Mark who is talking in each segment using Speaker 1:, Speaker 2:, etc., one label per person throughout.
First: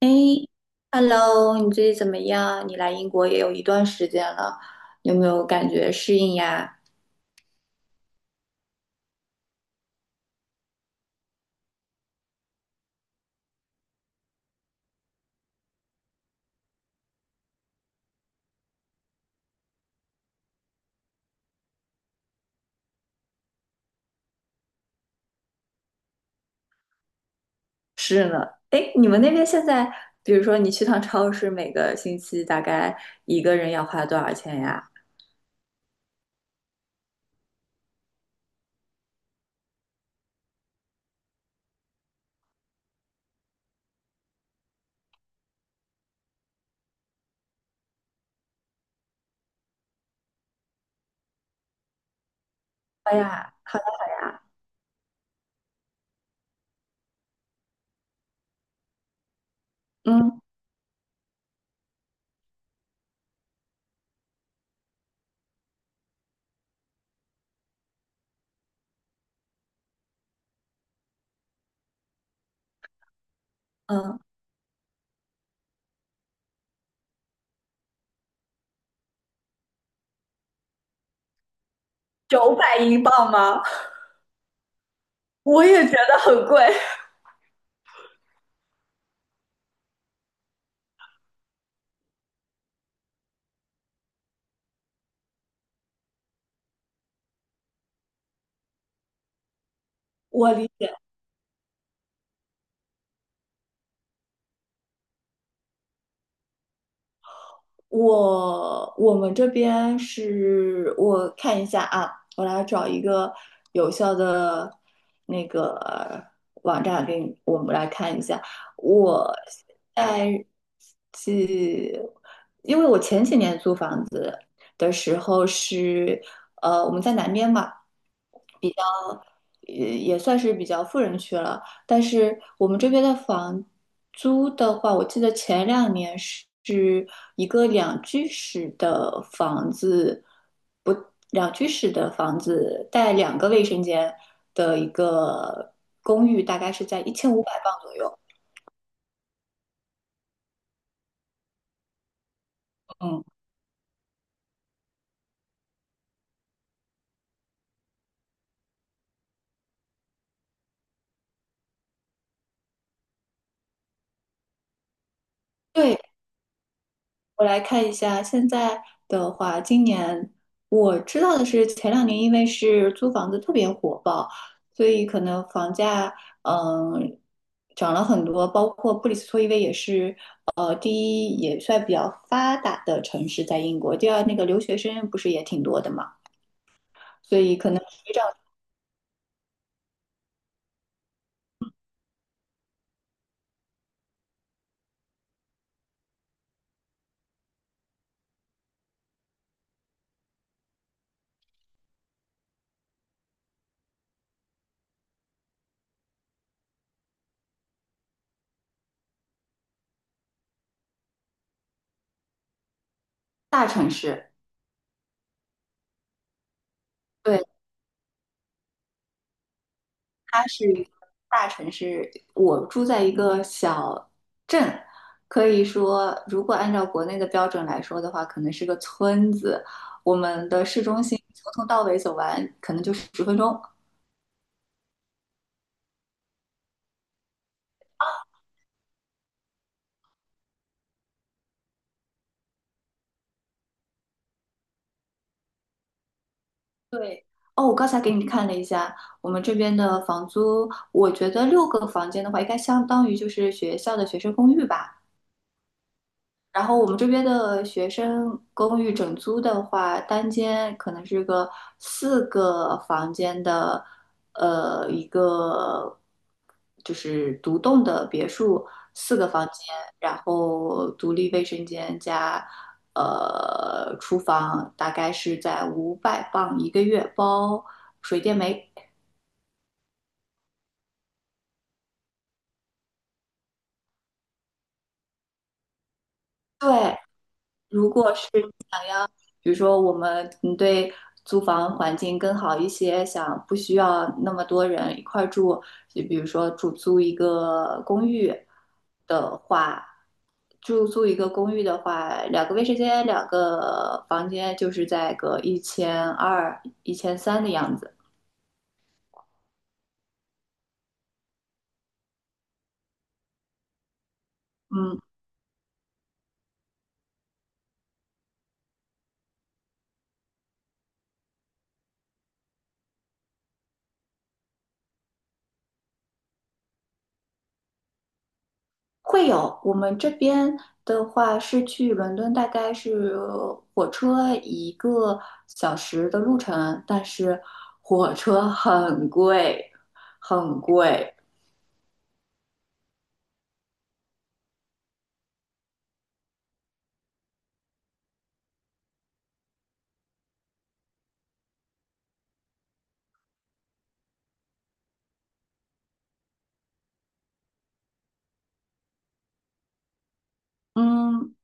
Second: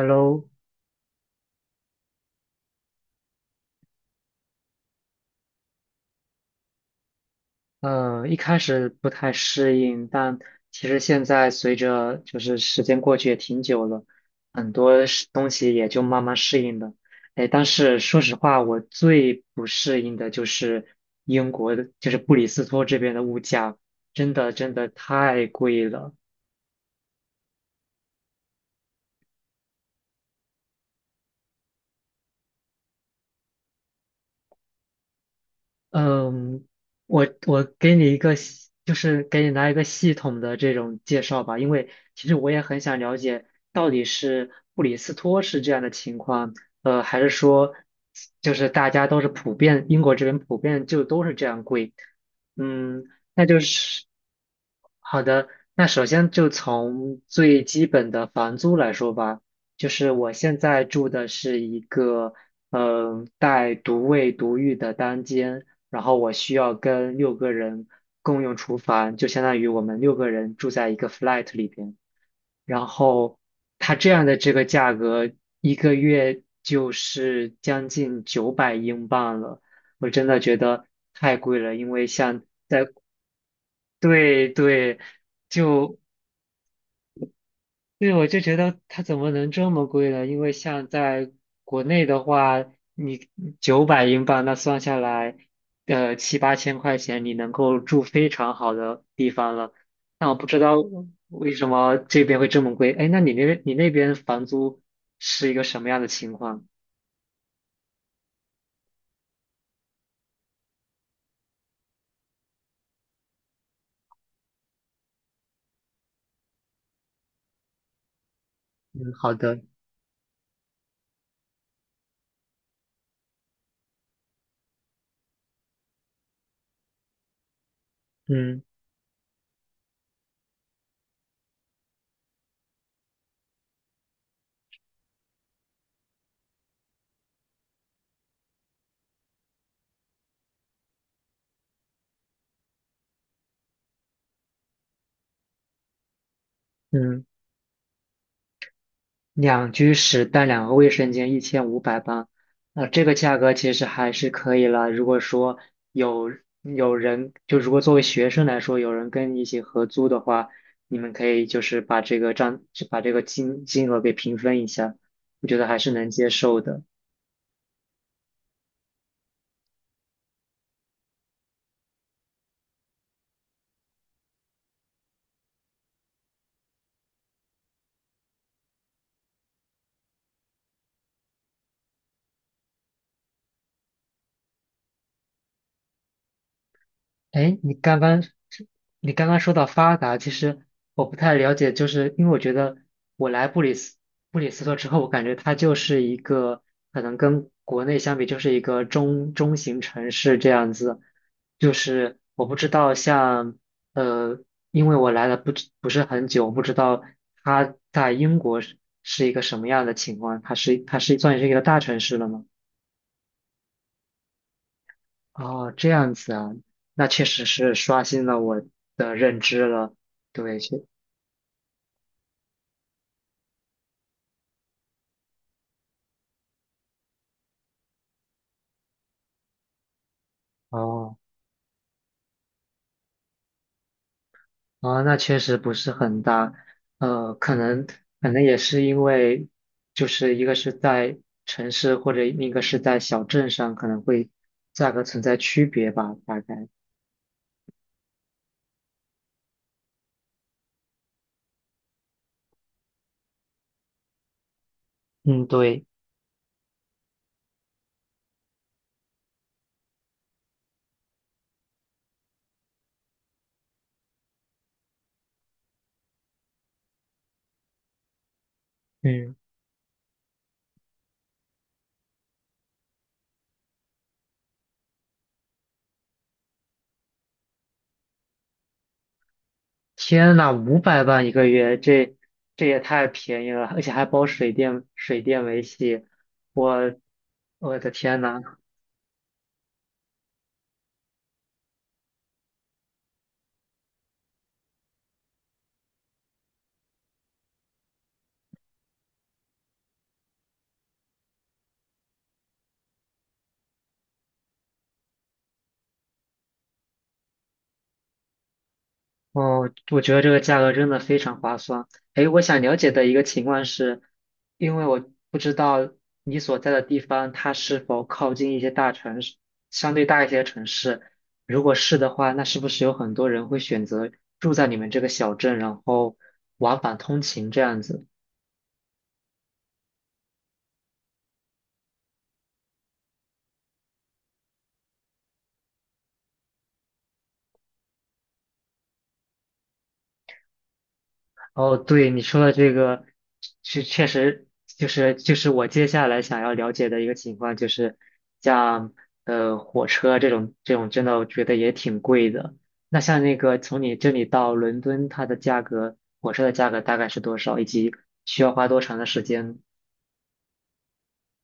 Speaker 1: 哎 ，hello，你最近怎么样？你来英国也有一段时间了，有没有感觉适应呀？
Speaker 2: 一开始不太适应，但其实现在随着就是时间过去也挺久了，很多是东西也就慢慢适应了。哎，但是说实话，我最不适应的就是英国的，就是布里斯托这边的物价，真的真的太贵了。
Speaker 1: 是呢。哎，你们那边现在，比如说你去趟超市，每个星期大概一个人要花多少钱呀？
Speaker 2: 嗯，我给你一个系，就是给你来一个系统的这种介绍吧，因为其实我也很想了解到底是布里斯托是这样的情况，还是说就是大家都是普遍，英国这边普遍就都是这样贵。嗯，
Speaker 1: 哎
Speaker 2: 那
Speaker 1: 呀，
Speaker 2: 就
Speaker 1: 好呀
Speaker 2: 是
Speaker 1: 好呀，
Speaker 2: 好的。那首先就从最基本的房租来说吧，就是我
Speaker 1: 嗯
Speaker 2: 现在住的是一个带独卫独浴的单间。然后我需要跟六个人共用厨房，就相当于我们六个人住在一个 flat 里边。然后它这
Speaker 1: 嗯，
Speaker 2: 样的这个价格，一个月就是将近九百英镑了，我真的觉得太贵了，因为像
Speaker 1: 900英镑吗？
Speaker 2: 对对，
Speaker 1: 我也觉
Speaker 2: 就
Speaker 1: 得很贵。
Speaker 2: 对，我就觉得它怎么能这么贵呢？因为像在国内的话，你九百英镑那算下来，七八千块钱你能够住非常好的地方了。那我不
Speaker 1: 我
Speaker 2: 知
Speaker 1: 理
Speaker 2: 道
Speaker 1: 解，
Speaker 2: 为什么这边会这么贵。哎，那你那边房租是一个什么样的情况？
Speaker 1: 我们这边是我看一下啊，我来找一个有效的那个网站给你，我们来看一下。
Speaker 2: 嗯，
Speaker 1: 我
Speaker 2: 好的，
Speaker 1: 在是，因为我前几年租房子的时候是，我们在南边嘛，
Speaker 2: 嗯
Speaker 1: 也算是比较富人区了。但是我们这边的房租的话，我记得前两年是一个两居室的房子，不，两居室的房子带两个卫生间的一个公寓，大概是在一
Speaker 2: 嗯。
Speaker 1: 千五百磅左右。
Speaker 2: 2居室带2个卫生间，1,580，这个
Speaker 1: 嗯。
Speaker 2: 价格其实还是可以了。如果说有有人，就如果作为学生来说，有人跟你一起合租的话，你们可以就是把这个账，就把这个金额给平分一下，我觉得还是
Speaker 1: 对。
Speaker 2: 能接受的。
Speaker 1: 我来看一下，现在的话，今年我知道的是，前两年因为是租房子特别火爆，所以可能房价嗯涨了很多，包括布里斯托，因为也是第一也算比较发达的城市，在英国，第二那个留学生不是也挺多的嘛，所以
Speaker 2: 哎，
Speaker 1: 可
Speaker 2: 你
Speaker 1: 能
Speaker 2: 刚
Speaker 1: 水
Speaker 2: 刚
Speaker 1: 涨
Speaker 2: 你刚刚说到发达，其实我不太了解，就是因为我觉得我来布里斯托之后，我感觉它就是一个可能跟国内相比，就是一个中型城市这样子。就是我不知道呃，因为我来了不是很久，我不知道它在英国是一个什么样的情况，它是算是一个大城市了吗？
Speaker 1: 大城市。
Speaker 2: 哦，这样子啊，那确
Speaker 1: 对。
Speaker 2: 实是刷新了我的认知了。
Speaker 1: 它
Speaker 2: 对，
Speaker 1: 是一个大城市，我住在一个小镇，可以说，如果按照国内的标准来说的话，可能是个村子。我们的市中
Speaker 2: 哦，
Speaker 1: 心从头到尾走完，可能就是10分钟。
Speaker 2: 那确实不是很大，呃，可能可能也是因为，就是一个是在城市或者一个是在小镇上，可能会价格存在区别吧，大概。
Speaker 1: 对，哦，我刚才给你看了一下，我们这边的房租，我觉得六个房间的话，应该相当于就是学校的学生公寓吧。
Speaker 2: 嗯，对，
Speaker 1: 然后我们这边的学生公寓整租的话，单间可能是个四个房间的，一个就是独栋的别墅，四个
Speaker 2: 嗯，
Speaker 1: 房间，然后独立卫生间加厨房，大概是在五百磅一个月，包水电煤。
Speaker 2: 天呐，500万1个月，这也太便宜了，而且还包水电维系，我
Speaker 1: 对，
Speaker 2: 我
Speaker 1: 如
Speaker 2: 的
Speaker 1: 果。
Speaker 2: 天呐！
Speaker 1: 比如说我们嗯对租房环境更好一些，想不需要那么多人一块儿住，就比如说住租一个公寓的话，住租一个公寓的话，两个卫生间、两个房间就是在个1200、1300的样子。
Speaker 2: 哦，我觉得这个价格真的非常划算。诶，我想了解的一个情况是，因为
Speaker 1: 嗯，
Speaker 2: 我不知道你所在的地方它是否靠近一些大城市，相对大一些的城市。如果是的话，那是不是有很多人会选择住在你们这个小镇，然后往返通勤这样子？
Speaker 1: 会有，我们这边的话是去伦敦，大概是火车一个小时的路程，但是火车很贵，很贵。
Speaker 2: 哦，对，你说的这个，是确实就是我接下来想要了解的一个情况，就是像火车这种，真的我觉得也挺贵的。那像那个从你这里到伦敦，它的价格，火车的价格大概是多少，以及需要花多长的时间？
Speaker 1: 嗯，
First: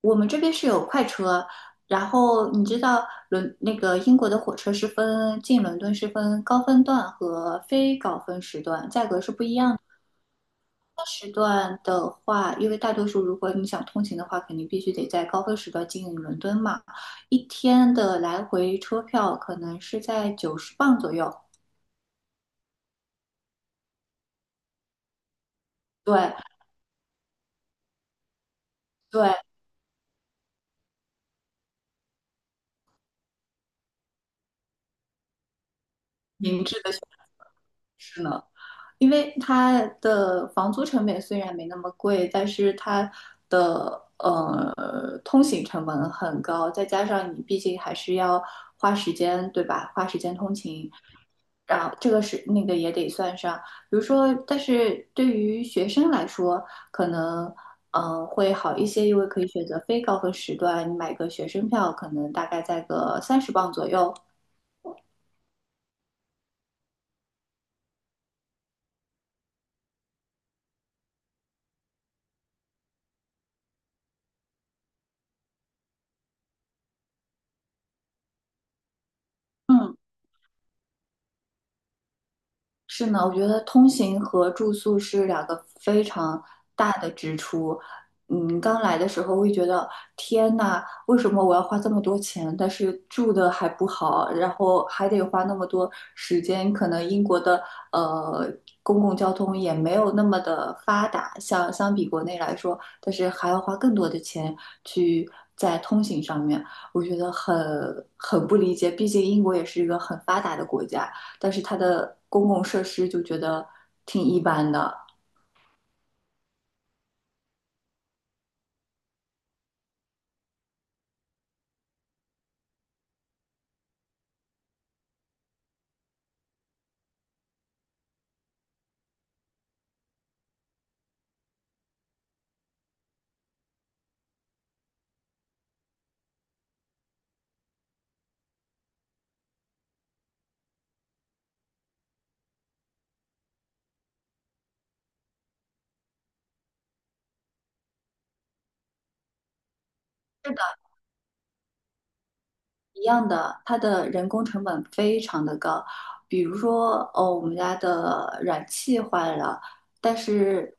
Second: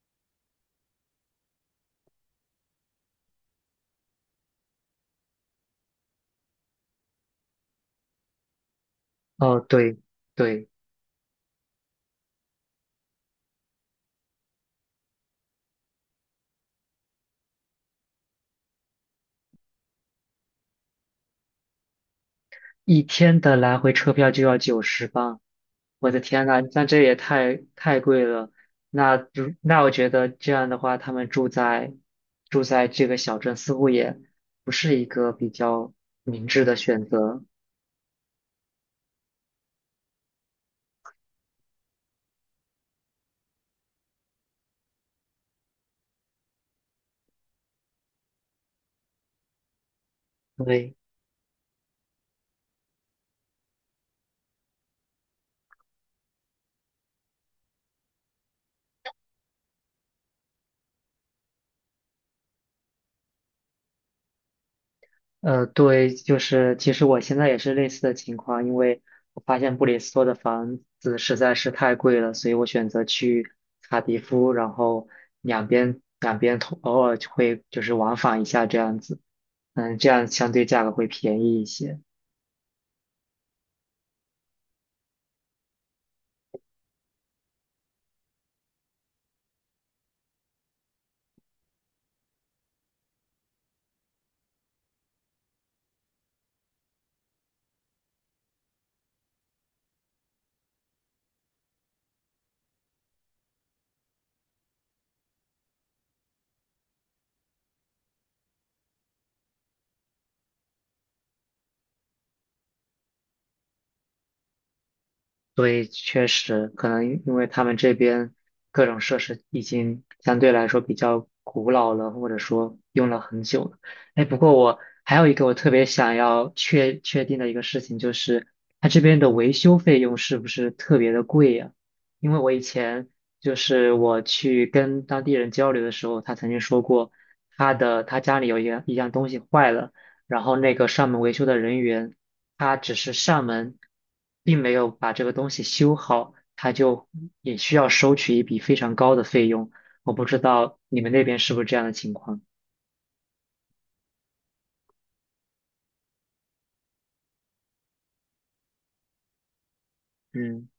Speaker 1: 我们这边是有快车，然后你知道伦那个英国的火车是分进伦敦是分高峰段和非高峰时段，价格是不一
Speaker 2: 哦，
Speaker 1: 样。的。
Speaker 2: 对对，
Speaker 1: 时段的话，因为大多数如果你想通勤的话，肯定必须得在高峰时段进伦敦嘛。一天的来回车票可能是在90磅左右。
Speaker 2: 1天的来回车票就要90镑。我的
Speaker 1: 对
Speaker 2: 天呐，那这也太贵了。那
Speaker 1: 对，
Speaker 2: 就那我觉得这样的话，他们住在这个小镇似乎也不是一个比较明
Speaker 1: 明
Speaker 2: 智的
Speaker 1: 智的选
Speaker 2: 选
Speaker 1: 择
Speaker 2: 择。
Speaker 1: 呢。因为它的房租成本虽然没那么贵，但是它的通行成本很高，再加上你毕竟还是要花时间，对吧？花时间通勤，
Speaker 2: 对，
Speaker 1: 然后这个是那个也得算上。比如说，但是对于学生来说，可能会好一些，因为可以选择非高峰时段，你买个学生票，可能大概在个30磅左右。
Speaker 2: 对，就是其实我现在也是类似的情况，因为我发现布里斯托的房子实在是太贵了，所以我选择去卡迪夫，然后两边通偶尔就会就是往返一下这样子，
Speaker 1: 嗯。
Speaker 2: 嗯，这样相对价格会便宜一些。
Speaker 1: 是呢，我觉得通行和住宿是两个非常大的支出。嗯，刚来的时候会觉得天呐，为什么我要花这么多钱？但是住的还不好，然后还得花那么多时间。可能英国的呃公共交通也没有那么的发达，像相比国内来说，但是还要花更多的钱去在通行上面，我觉得很不理解。毕竟英国也是一个很发达的国家。但是它的公共设施就觉得挺一般的。
Speaker 2: 所以确实可能因为他们这边各种设施已经相对来说比较古老了，或者说用了很久了。哎，不过我还有一个我特别想要确定的一个事情，就是它这边的维修费用是不是特别的贵呀？因为我以前就是我去跟当地人交流的时候，他曾经说过，他的他家里有一样东西坏了。然后那个上门维修的人员，他只是上门，并没有把这个东西修好，他就也需要收取一笔非常高的费用。我不知
Speaker 1: 是的，
Speaker 2: 道你们那边是不是这样的情况？
Speaker 1: 一样的，它的人工成本非常的高。比如说，哦，我们家的燃气坏了，但
Speaker 2: 嗯，
Speaker 1: 是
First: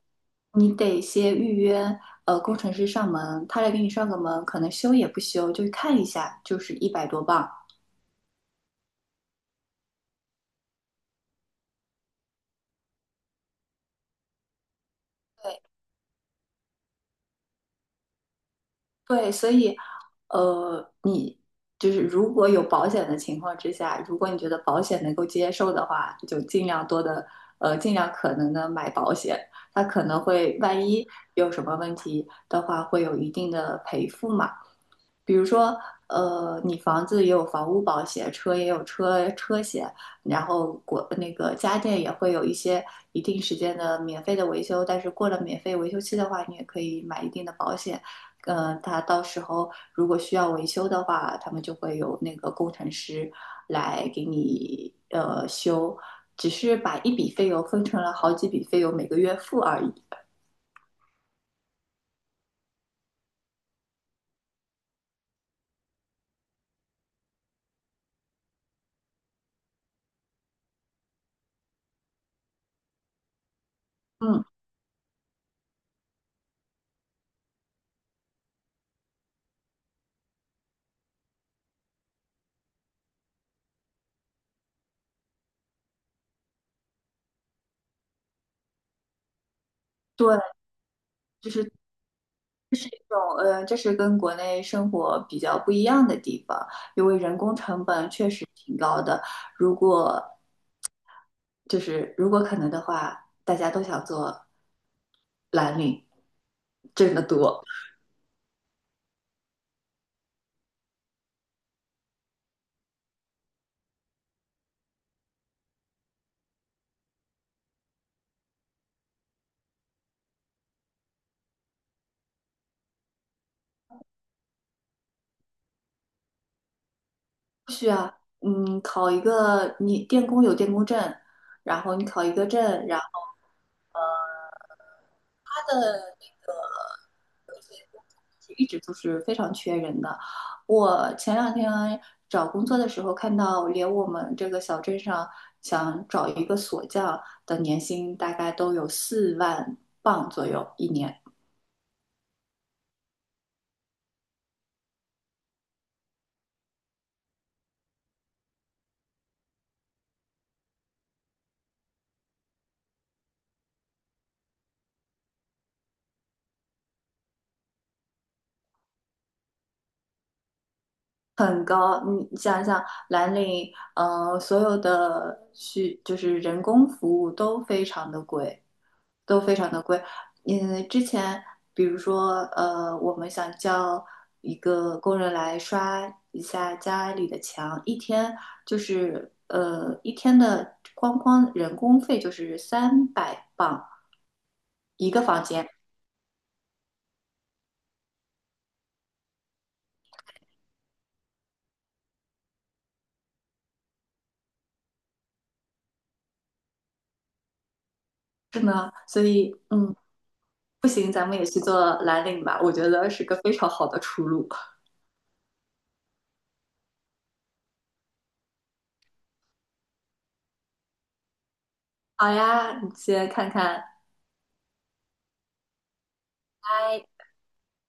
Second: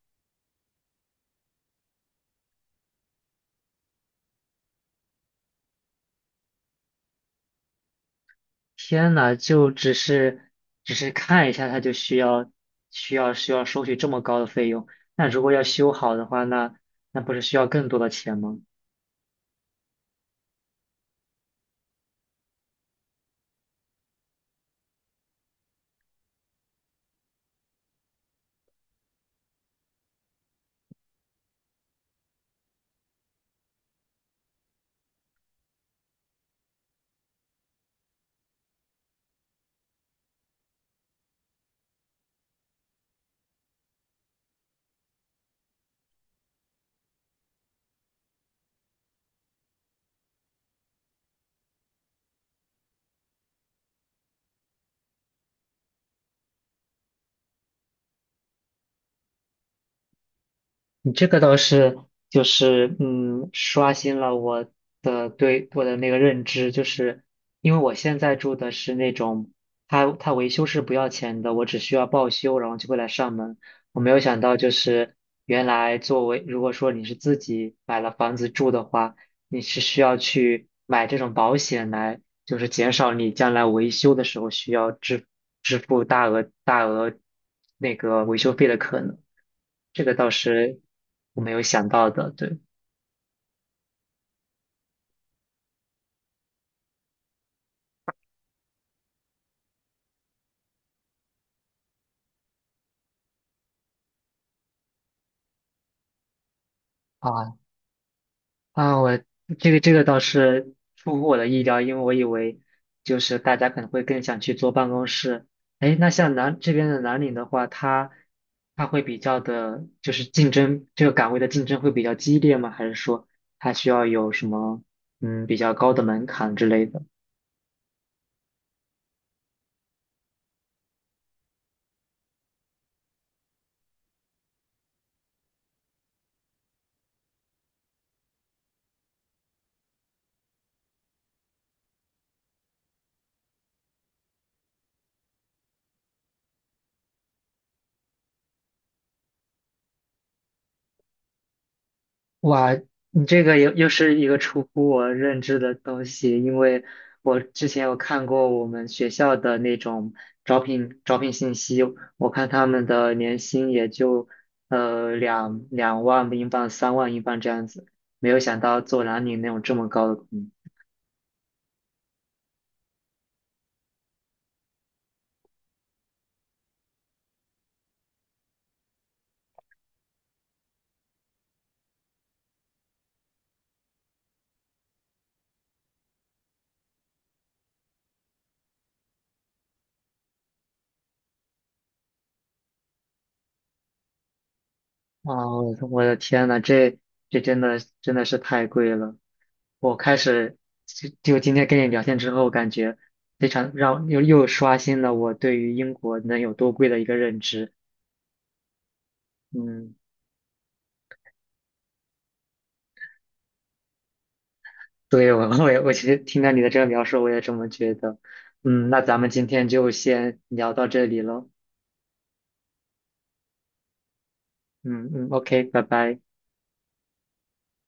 Speaker 1: 你得先预约，工程师上门，他来给你上个门，可能修也不修，就看一下，就是100多磅，
Speaker 2: 天呐，就只是看一下，他就需要收取这么高的费用。那如果
Speaker 1: 对，
Speaker 2: 要修好的话，那不是需要更多的钱吗？
Speaker 1: 对，所以，你就是如果有保险的情况之下，如果你觉得保险能够接受的话，就尽量多的，尽量可能的买保险。它可能会万一有什么问题的话，会有一定的赔付嘛。比如说，你房子也有房屋保险，车也有车险，然后国那个家电也会有一些一定时间的免费的维修，但是过了免费维修期的话，你也可以买一定的保险。他到时候如果需要维修的话，他们就会有那个工程师来给你修，只是把一笔费用分成了好几笔费用，每个月付而已。
Speaker 2: 你这个倒是就是刷新了对我的那个认知，就是因为我现在住的是那种，它维修是不要钱的，我只需要报修，然后就会来上门。我没有想
Speaker 1: 嗯，
Speaker 2: 到，就是原来作为如果说你是自己买了房子住的话，你是需要去买这种保险来。就是减少你将来维修的时候需要支付大额那个维修费的可能。这个倒
Speaker 1: 对，
Speaker 2: 是我
Speaker 1: 就
Speaker 2: 没有
Speaker 1: 是。
Speaker 2: 想到的，对。
Speaker 1: 种，这是跟国内生活比较不一样的地方，因为人工成本确实挺高的。如果就是如果可能的话，大家都想做蓝领，挣得
Speaker 2: 啊
Speaker 1: 多。
Speaker 2: 啊，我这个倒是出乎我的意料，因为我以为就是大家可能会更想去坐办公室。哎，那像南岭的话，它会比较的，就是竞争这个岗位的竞争会比较激烈吗？还是说它需要有什么比较高的门槛之类的？
Speaker 1: 嗯，考一个你电工有电工证，然后你考一个证，然后。一直都是非常缺人的。我前两天找工作的时候看到，连我们这个小镇上想找一个锁匠的年薪大概都有4万镑左右一年。
Speaker 2: 哇，你这个又是一个出乎我认知的东西，因为我之前有看过我们学校的那种招聘信息，我看他们的年薪也就两万英镑、3万英镑这样子，没有想到做男女那种这么高的工资。
Speaker 1: 很高，你想想，蓝领，所有的需就是人工服务都非常的贵，都非常的贵。嗯，之前比如说，我们想叫一个工人来刷一下家里的墙，一天就是一天的光人工费就是300磅一个
Speaker 2: 啊，
Speaker 1: 房间，
Speaker 2: 我的天呐，这真的真的是太贵了。我开始今天跟你聊天之后，感觉非常让又刷新了我对于英国能有多贵的一个认知。
Speaker 1: 是呢，所以嗯，
Speaker 2: 嗯，
Speaker 1: 不行，咱们也去做蓝领吧，我觉得是个非常好的出路。
Speaker 2: 对，我其实听到你的这个描述，我也这么觉得。嗯，那咱们今天就先聊到这里了。
Speaker 1: 好呀，你先看看，
Speaker 2: 嗯嗯，OK，拜拜。
Speaker 1: 嗨。